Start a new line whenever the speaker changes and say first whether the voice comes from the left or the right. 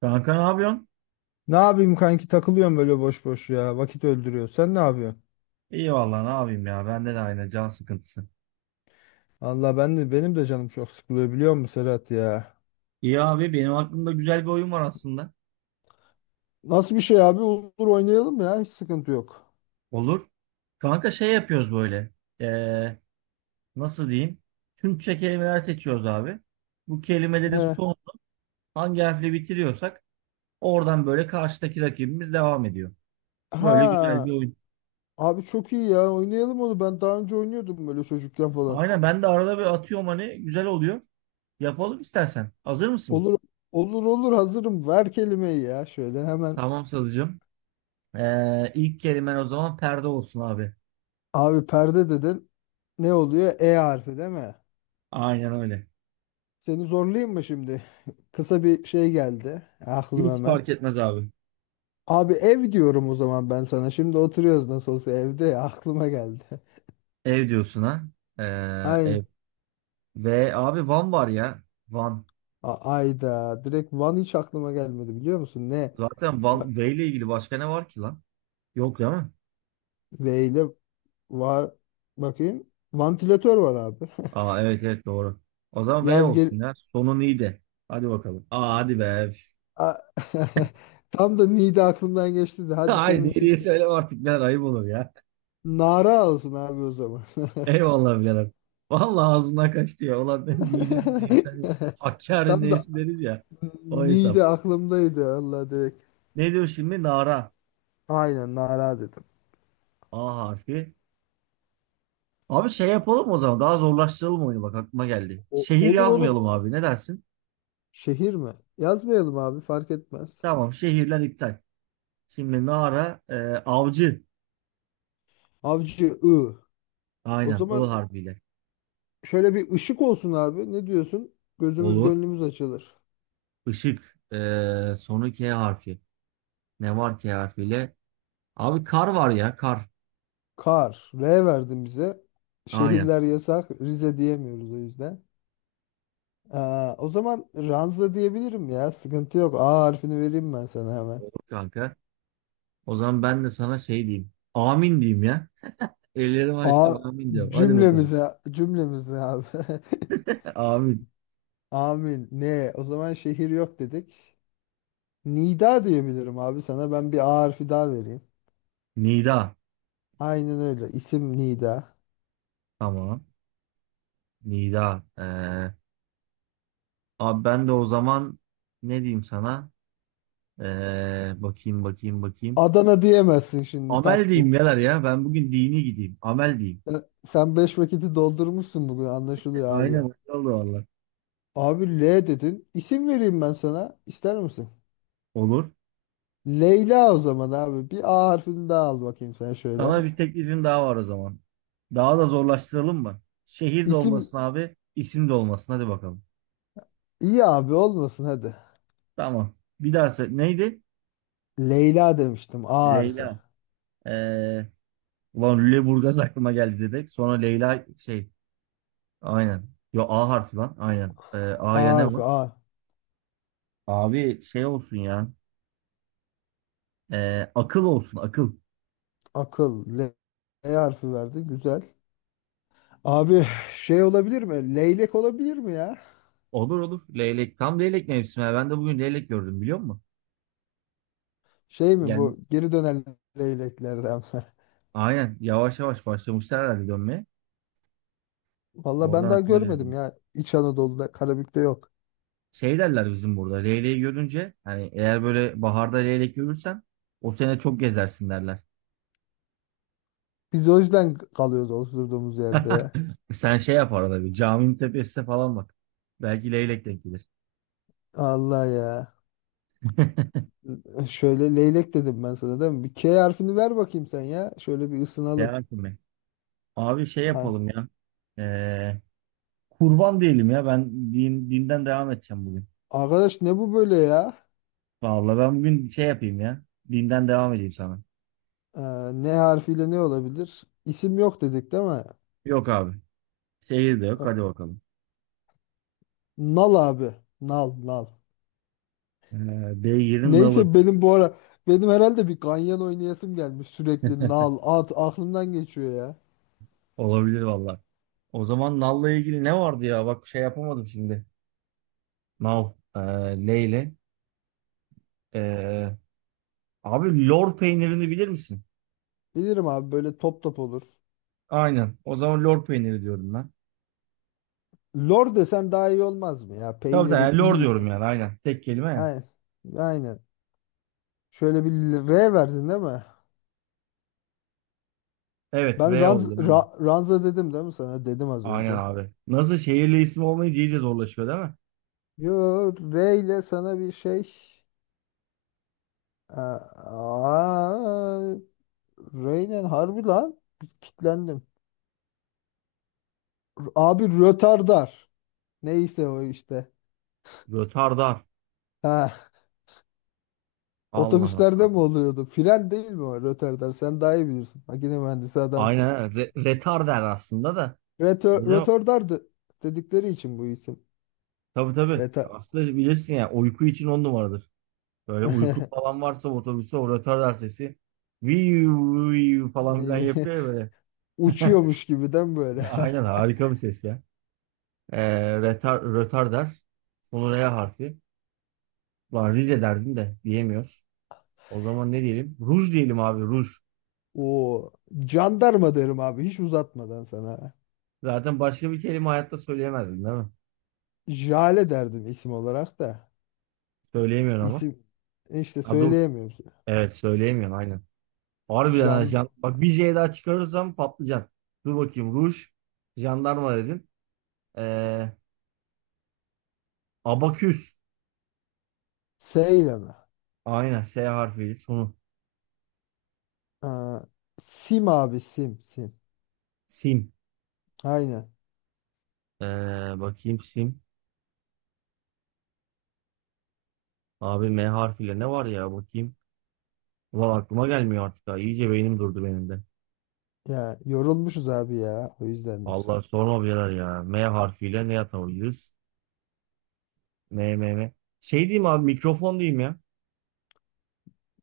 right: Kanka ne yapıyorsun?
left: Ne yapayım kanki takılıyorum böyle boş boş ya. Vakit öldürüyor. Sen ne yapıyorsun?
right: İyi vallahi ne yapayım ya. Bende de aynı can sıkıntısı.
left: Allah ben de benim de canım çok sıkılıyor biliyor musun Serhat ya?
right: İyi abi benim aklımda güzel bir oyun var aslında.
left: Nasıl bir şey abi? Olur oynayalım ya. Hiç sıkıntı yok.
right: Olur. Kanka şey yapıyoruz böyle. Ee, Nasıl diyeyim? Türkçe kelimeler seçiyoruz abi. Bu kelimelerin
left: He.
right: son hangi harfle bitiriyorsak oradan böyle karşıdaki rakibimiz devam ediyor. Böyle güzel bir
left: Ha.
right: oyun.
left: Abi çok iyi ya. Oynayalım onu. Ben daha önce oynuyordum böyle çocukken falan.
right: Aynen ben de arada bir atıyorum hani güzel oluyor. Yapalım istersen. Hazır mısın?
left: Olur olur olur hazırım. Ver kelimeyi ya şöyle hemen.
right: Tamam Salıcığım. İlk kelimen o zaman perde olsun abi.
left: Abi perde dedin. Ne oluyor? E harfi değil mi?
right: Aynen öyle.
left: Seni zorlayayım mı şimdi? Kısa bir şey geldi. Aklım
right: Hiç
left: hemen.
right: fark etmez abi.
left: Abi ev diyorum o zaman ben sana. Şimdi oturuyoruz nasıl olsa evde ya, aklıma geldi.
right: Ev diyorsun ha.
left: Aynı.
right: Ev. Ve abi Van var ya. Van.
left: A- Ayda. Direkt Van hiç aklıma gelmedi biliyor musun? Ne?
right: Zaten
left: Va-
right: Van V ile ilgili başka ne var ki lan? Yok değil mi?
left: V ile var. Bakayım. Vantilatör var abi.
right: Aa evet evet doğru. O zaman V
left: Yaz gel.
right: olsun ya. Sonun iyi de. Hadi bakalım. Aa hadi be.
left: A- Tam da Niğde aklımdan geçti de hadi
right: Hayır
left: senin
right: iyi
left: için.
right: diye söyle artık ben ayıp olur ya.
left: Nara olsun abi o zaman.
right: Eyvallah birader. Vallahi ağzından kaçtı ya. Ulan Niğde'nin neyse, hani Hakkari'nin
left: Tam da
right: neyse deriz ya. O
left: Niğde
right: hesap.
left: aklımdaydı Allah direkt.
right: Ne diyor şimdi? Nara.
left: Aynen Nara dedim.
right: A harfi. Abi şey yapalım o zaman. Daha zorlaştıralım oyunu bak aklıma geldi.
left: O-
right: Şehir
left: olur olur.
right: yazmayalım abi. Ne dersin?
left: Şehir mi? Yazmayalım abi fark etmez.
right: Tamam şehirler iptal. Şimdi Nara e, avcı.
left: Avcı I. O
right: Aynen I
left: zaman
right: harfiyle.
left: şöyle bir ışık olsun abi. Ne diyorsun? Gözümüz
right: Olur.
left: gönlümüz açılır.
right: Işık. E, sonu K harfi. Ne var K harfiyle? Abi kar var ya kar.
left: Kar. R verdin bize.
right: Aynen.
left: Şehirler yasak. Rize diyemiyoruz o yüzden. Aa, o zaman Ranza diyebilirim ya. Sıkıntı yok. A harfini vereyim ben sana hemen.
right: Olur kanka. O zaman ben de sana şey diyeyim. Amin diyeyim ya. Ellerimi
left: A
right: açtım amin diyorum. Hadi bakalım.
left: cümlemize abi.
right: Amin.
left: Amin. Ne? O zaman şehir yok dedik. Nida diyebilirim abi sana. Ben bir A harfi daha vereyim.
right: Nida.
left: Aynen öyle. İsim Nida.
right: Tamam. Nida. E, abi ben de o zaman ne diyeyim sana? Bakayım bakayım.
left: Adana diyemezsin şimdi
right: Amel
left: tak diye.
right: diyeyim neler ya. Ben bugün dini gideyim. Amel diyeyim.
left: Sen beş vakiti doldurmuşsun bugün anlaşılıyor
right: Aynen
left: abi.
right: öyle oldu valla.
left: Abi L dedin. İsim vereyim ben sana. İster misin?
right: Olur.
left: Leyla o zaman abi. Bir A harfini daha al bakayım sen şöyle.
right: Sana bir teklifim daha var o zaman. Daha da zorlaştıralım mı? Şehir de
left: İsim
right: olmasın abi, isim de olmasın. Hadi bakalım.
left: iyi abi olmasın hadi.
right: Tamam. Bir daha söyle. Neydi?
left: Leyla demiştim. A harfi.
right: Leyla. Ee, Ulan Lüleburgaz aklıma geldi dedik. Sonra Leyla şey. Aynen. Yo A harfi lan. Aynen.
left: A
right: A'ya ne
left: harfi.
right: var?
left: A.
right: Abi şey olsun ya. Akıl olsun akıl.
left: Akıl. L, L harfi verdi. Güzel. Abi şey olabilir mi? Leylek olabilir mi ya?
right: Olur olur. Leylek. Tam leylek mevsimi. Ben de bugün leylek gördüm biliyor musun?
left: Şey mi
right: Yani
left: bu? Geri dönen leyleklerden.
right: aynen. Yavaş yavaş başlamışlar herhalde dönmeye.
left: Valla ben
right: Oradan
left: daha
right: aklıma geldi.
left: görmedim ya. İç Anadolu'da, Karabük'te yok.
right: Şey derler bizim burada. Leyleği görünce hani eğer böyle baharda leylek görürsen o sene çok gezersin derler.
left: Biz o yüzden kalıyoruz oturduğumuz yerde ya.
right: Sen şey yap arada bir caminin tepesine falan bak. Belki leylek denk gelir.
left: Allah ya. Şöyle leylek dedim ben sana değil mi? Bir K harfini ver bakayım sen ya. Şöyle bir ısınalım.
right: Devam mi? Abi şey
left: Ay.
right: yapalım ya. Ee, Kurban diyelim ya. Ben dinden devam edeceğim bugün.
left: Arkadaş ne bu böyle ya?
right: Vallahi ben bugün şey yapayım ya. Dinden devam edeyim sana.
left: Ee, ne harfiyle ne olabilir? İsim yok dedik değil mi?
right: Yok abi. Şehir de yok. Hadi
left: Ee,
right: bakalım.
left: Nal abi. Nal, nal.
right: Beygir'in nalı.
left: Neyse benim bu ara benim herhalde bir ganyan oynayasım gelmiş sürekli nal, at aklımdan geçiyor ya.
right: Olabilir valla. O zaman nalla ilgili ne vardı ya? Bak şey yapamadım şimdi. Nal. Leyle. Ee, Abi lor peynirini bilir misin?
left: Bilirim abi böyle top top olur.
right: Aynen. O zaman lor peyniri diyorum ben.
left: Lor desen daha iyi olmaz mı ya?
right: Tabii tabii.
left: Peyniri
right: Yani lor
left: iyi.
right: diyorum yani. Aynen. Tek kelime ya.
left: Aynen. Aynen. Şöyle bir R verdin değil mi?
right: Evet.
left: Ben
right: V
left: ranz,
right: oldu. Aynen.
left: ra- ranza dedim değil mi sana? Dedim az
right: Aynen
left: önce.
right: abi. Nasıl şehirli isim olmayınca iyice zorlaşıyor değil mi?
left: Yo R ile sana bir şey. Aa, R ile harbi lan. Kitlendim. Abi rötardar. Neyse o işte.
right: Rötardar.
left: Ha,
right: Allah
left: otobüslerde
right: Allah.
left: mi oluyordu? Fren değil mi o rötardar? Sen daha iyi bilirsin. Makine mühendisi adamsın.
right: Aynen. Retar aslında da.
left: Rötö-
right: Öyle.
left: Rötardar de- dedikleri için bu isim.
right: Tabii tabii.
left: Reta
right: Aslında bilirsin ya uyku için on numaradır. Böyle uyku falan varsa otobüse o rötardar sesi viu viu falan filan yapıyor ya böyle.
left: uçuyormuş gibiden böyle.
right: Aynen harika bir ses ya. Rötardar. Sonu R harfi. Ulan Rize derdin de diyemiyoruz. O zaman ne diyelim? Ruj diyelim abi ruj.
left: O jandarma derim abi hiç uzatmadan sana.
right: Zaten başka bir kelime hayatta söyleyemezdin değil mi?
left: Jale derdim isim olarak da.
right: Söyleyemiyorsun ama.
left: İsim işte
right: Ha dur.
left: söyleyemiyorum.
right: Evet söyleyemiyorsun aynen. Harbiden ha,
left: Jand
right: Bak bir J daha çıkarırsam patlıcan. Dur bakayım ruj. Jandarma dedin. Ee, Abaküs.
left: S ile mi?
right: Aynen S harfiyle sonu.
left: Ha, Sim abi Sim Sim.
right: Sim.
left: Aynen.
right: Ee, Bakayım sim. Abi M harfiyle ne var ya bakayım. Ulan aklıma gelmiyor artık ha. İyice beynim durdu benim de.
left: Ya yorulmuşuz abi ya o yüzdendir.
right: Allah sorma birader ya. M harfiyle ne yapabiliriz? M M M. Şey diyeyim abi mikrofon diyeyim ya.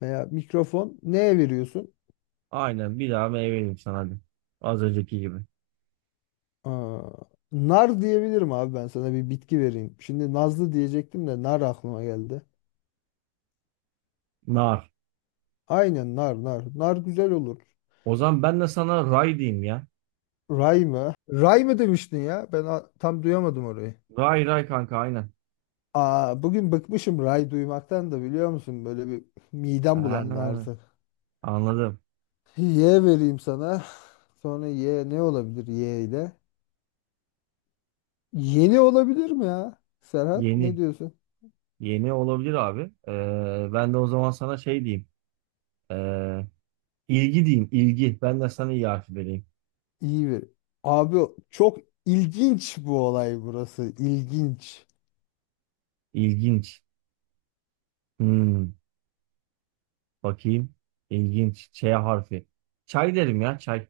left: Veya mikrofon neye veriyorsun?
right: Aynen bir daha M vereyim sana hadi. Az önceki gibi.
left: Aa, nar diyebilirim abi ben sana bir bitki vereyim. Şimdi nazlı diyecektim de nar aklıma geldi.
right: Nar.
left: Aynen nar nar. Nar güzel olur.
right: O zaman ben de sana ray diyeyim ya.
left: Ray mı? Ray mı demiştin ya? Ben a- tam duyamadım orayı.
right: Ray ray kanka aynen.
left: Aa, bugün bıkmışım ray duymaktan da biliyor musun? Böyle bir midem
right: Ha,
left: bulandı artık.
right: anladım.
left: Y vereyim sana. Sonra Y ne olabilir Y ile? Yeni olabilir mi ya? Serhat ne
right: Yeni.
left: diyorsun?
right: Yeni olabilir abi. Ben de o zaman sana şey diyeyim. Ee, ilgi diyeyim. İlgi. Ben de sana iyi harfi vereyim.
left: İyi bir. Abi çok ilginç bu olay burası. İlginç.
right: İlginç. Hmm, Bakayım. İlginç. Ç harfi. Çay derim ya çay.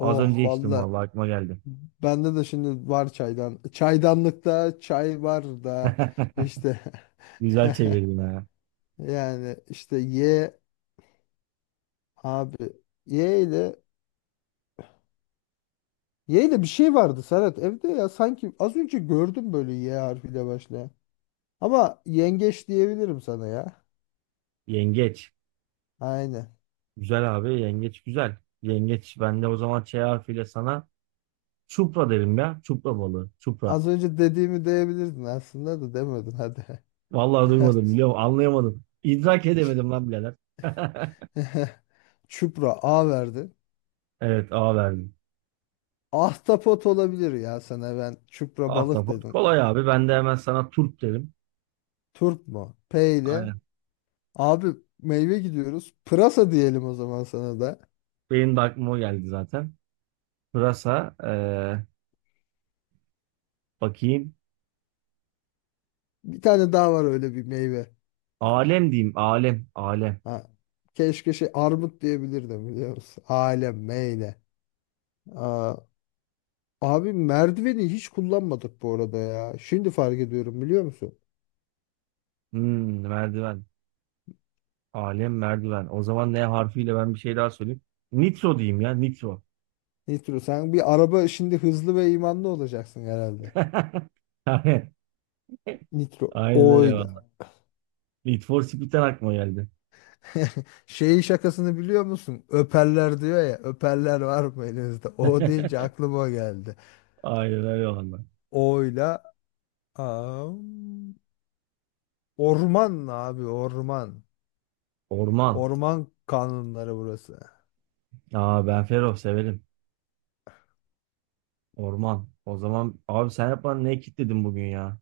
right: Az önce içtim
left: valla.
right: vallahi aklıma geldi.
left: Bende de şimdi var çaydan. Çaydanlıkta çay var da işte
right: Güzel çevirdin ha.
left: yani işte ye abi ye ile ye ile bir şey vardı Serhat evde ya sanki az önce gördüm böyle ye harfiyle başlayan. Ama yengeç diyebilirim sana ya.
right: Yengeç.
left: Aynen.
right: Güzel abi. Yengeç güzel. Yengeç. Ben de o zaman Ç harfiyle sana çupra derim ya. Çupra balığı. Çupra.
left: Az önce dediğimi diyebilirdin aslında da demedin hadi.
right: Vallahi duymadım biliyor musun? Anlayamadım. İdrak edemedim lan birader.
left: Çupra A verdi.
right: Evet A verdim.
left: Ahtapot olabilir ya sana ben. Çupra balık
right: Ahtapot
left: dedim.
right: kolay abi. Ben de hemen sana turp derim.
left: Turp mu? P ile.
right: Aynen.
left: Abi meyve gidiyoruz. Pırasa diyelim o zaman sana da.
right: Benim de aklıma o geldi zaten. Pırasa. Bakayım.
left: Bir tane daha var öyle bir meyve.
right: Alem diyeyim. Alem. Alem.
left: Ha. Keşke şey armut diyebilirdim biliyor musun? Alem meyle. Aa, abi merdiveni hiç kullanmadık bu arada ya. Şimdi fark ediyorum biliyor musun?
right: Merdiven. Alem merdiven. O zaman ne harfiyle ben bir şey daha söyleyeyim. Nitro diyeyim ya. Nitro.
left: Nitro sen bir araba şimdi hızlı ve imanlı olacaksın herhalde.
right: Aynen.
left: Nitro
right: Aynen öyle
left: oyla.
right: valla. Need for Speed'den aklıma geldi.
left: Şeyi şakasını biliyor musun? Öperler diyor ya. Öperler var mı elinizde? O deyince aklıma o geldi.
right: Aynen öyle valla.
left: Oyla Aa, orman abi orman.
right: Orman.
left: Orman kanunları burası.
right: Aa ben Fero severim. Orman. O zaman abi sen hep bana ne kitledin bugün ya?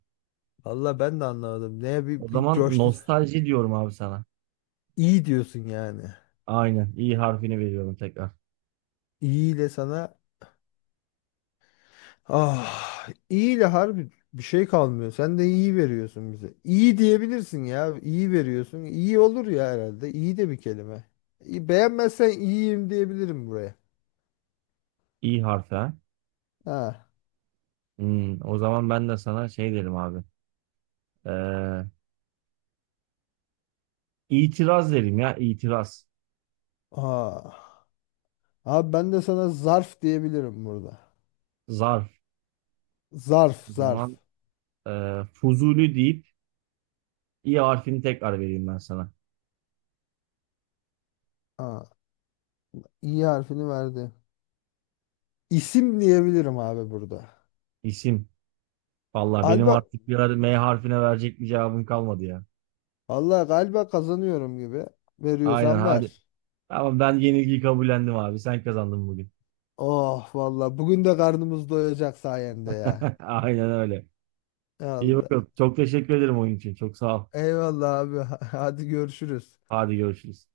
left: Valla ben de anlamadım. Neye bir,
right: O
left: bir
right: zaman
left: coştun.
right: nostalji diyorum abi sana.
left: İyi diyorsun yani.
right: Aynen. İ harfini veriyorum tekrar.
left: İyiyle sana ah iyiyle harbi bir şey kalmıyor. Sen de iyi veriyorsun bize. İyi diyebilirsin ya. İyi veriyorsun. İyi olur ya herhalde. İyi de bir kelime. İyi- Beğenmezsen iyiyim diyebilirim buraya.
right: İ harfi. Ha.
left: Ha.
right: O zaman ben de sana şey derim abi. Ee, itiraz derim ya. İtiraz.
left: Aa. Abi ben de sana zarf diyebilirim burada.
right: Zarf.
left: Zarf,
right: O zaman
left: zarf.
right: Fuzuli deyip İ harfini tekrar vereyim ben sana.
left: Ha. İ harfini verdi. İsim diyebilirim abi burada.
right: İsim. Vallahi benim
left: Alba,
right: artık bir ara M harfine verecek bir cevabım kalmadı ya.
left: Allah galiba kazanıyorum gibi.
right: Aynen
left: Veriyorsan
right: hadi.
left: ver.
right: Tamam ben yenilgiyi kabullendim abi. Sen kazandın bugün.
left: Oh valla bugün de karnımız doyacak sayende ya.
right: Aynen öyle. İyi
left: Allah.
right: bakalım. Çok teşekkür ederim oyun için. Çok sağ ol.
left: Eyvallah abi. Hadi görüşürüz.
right: Hadi görüşürüz.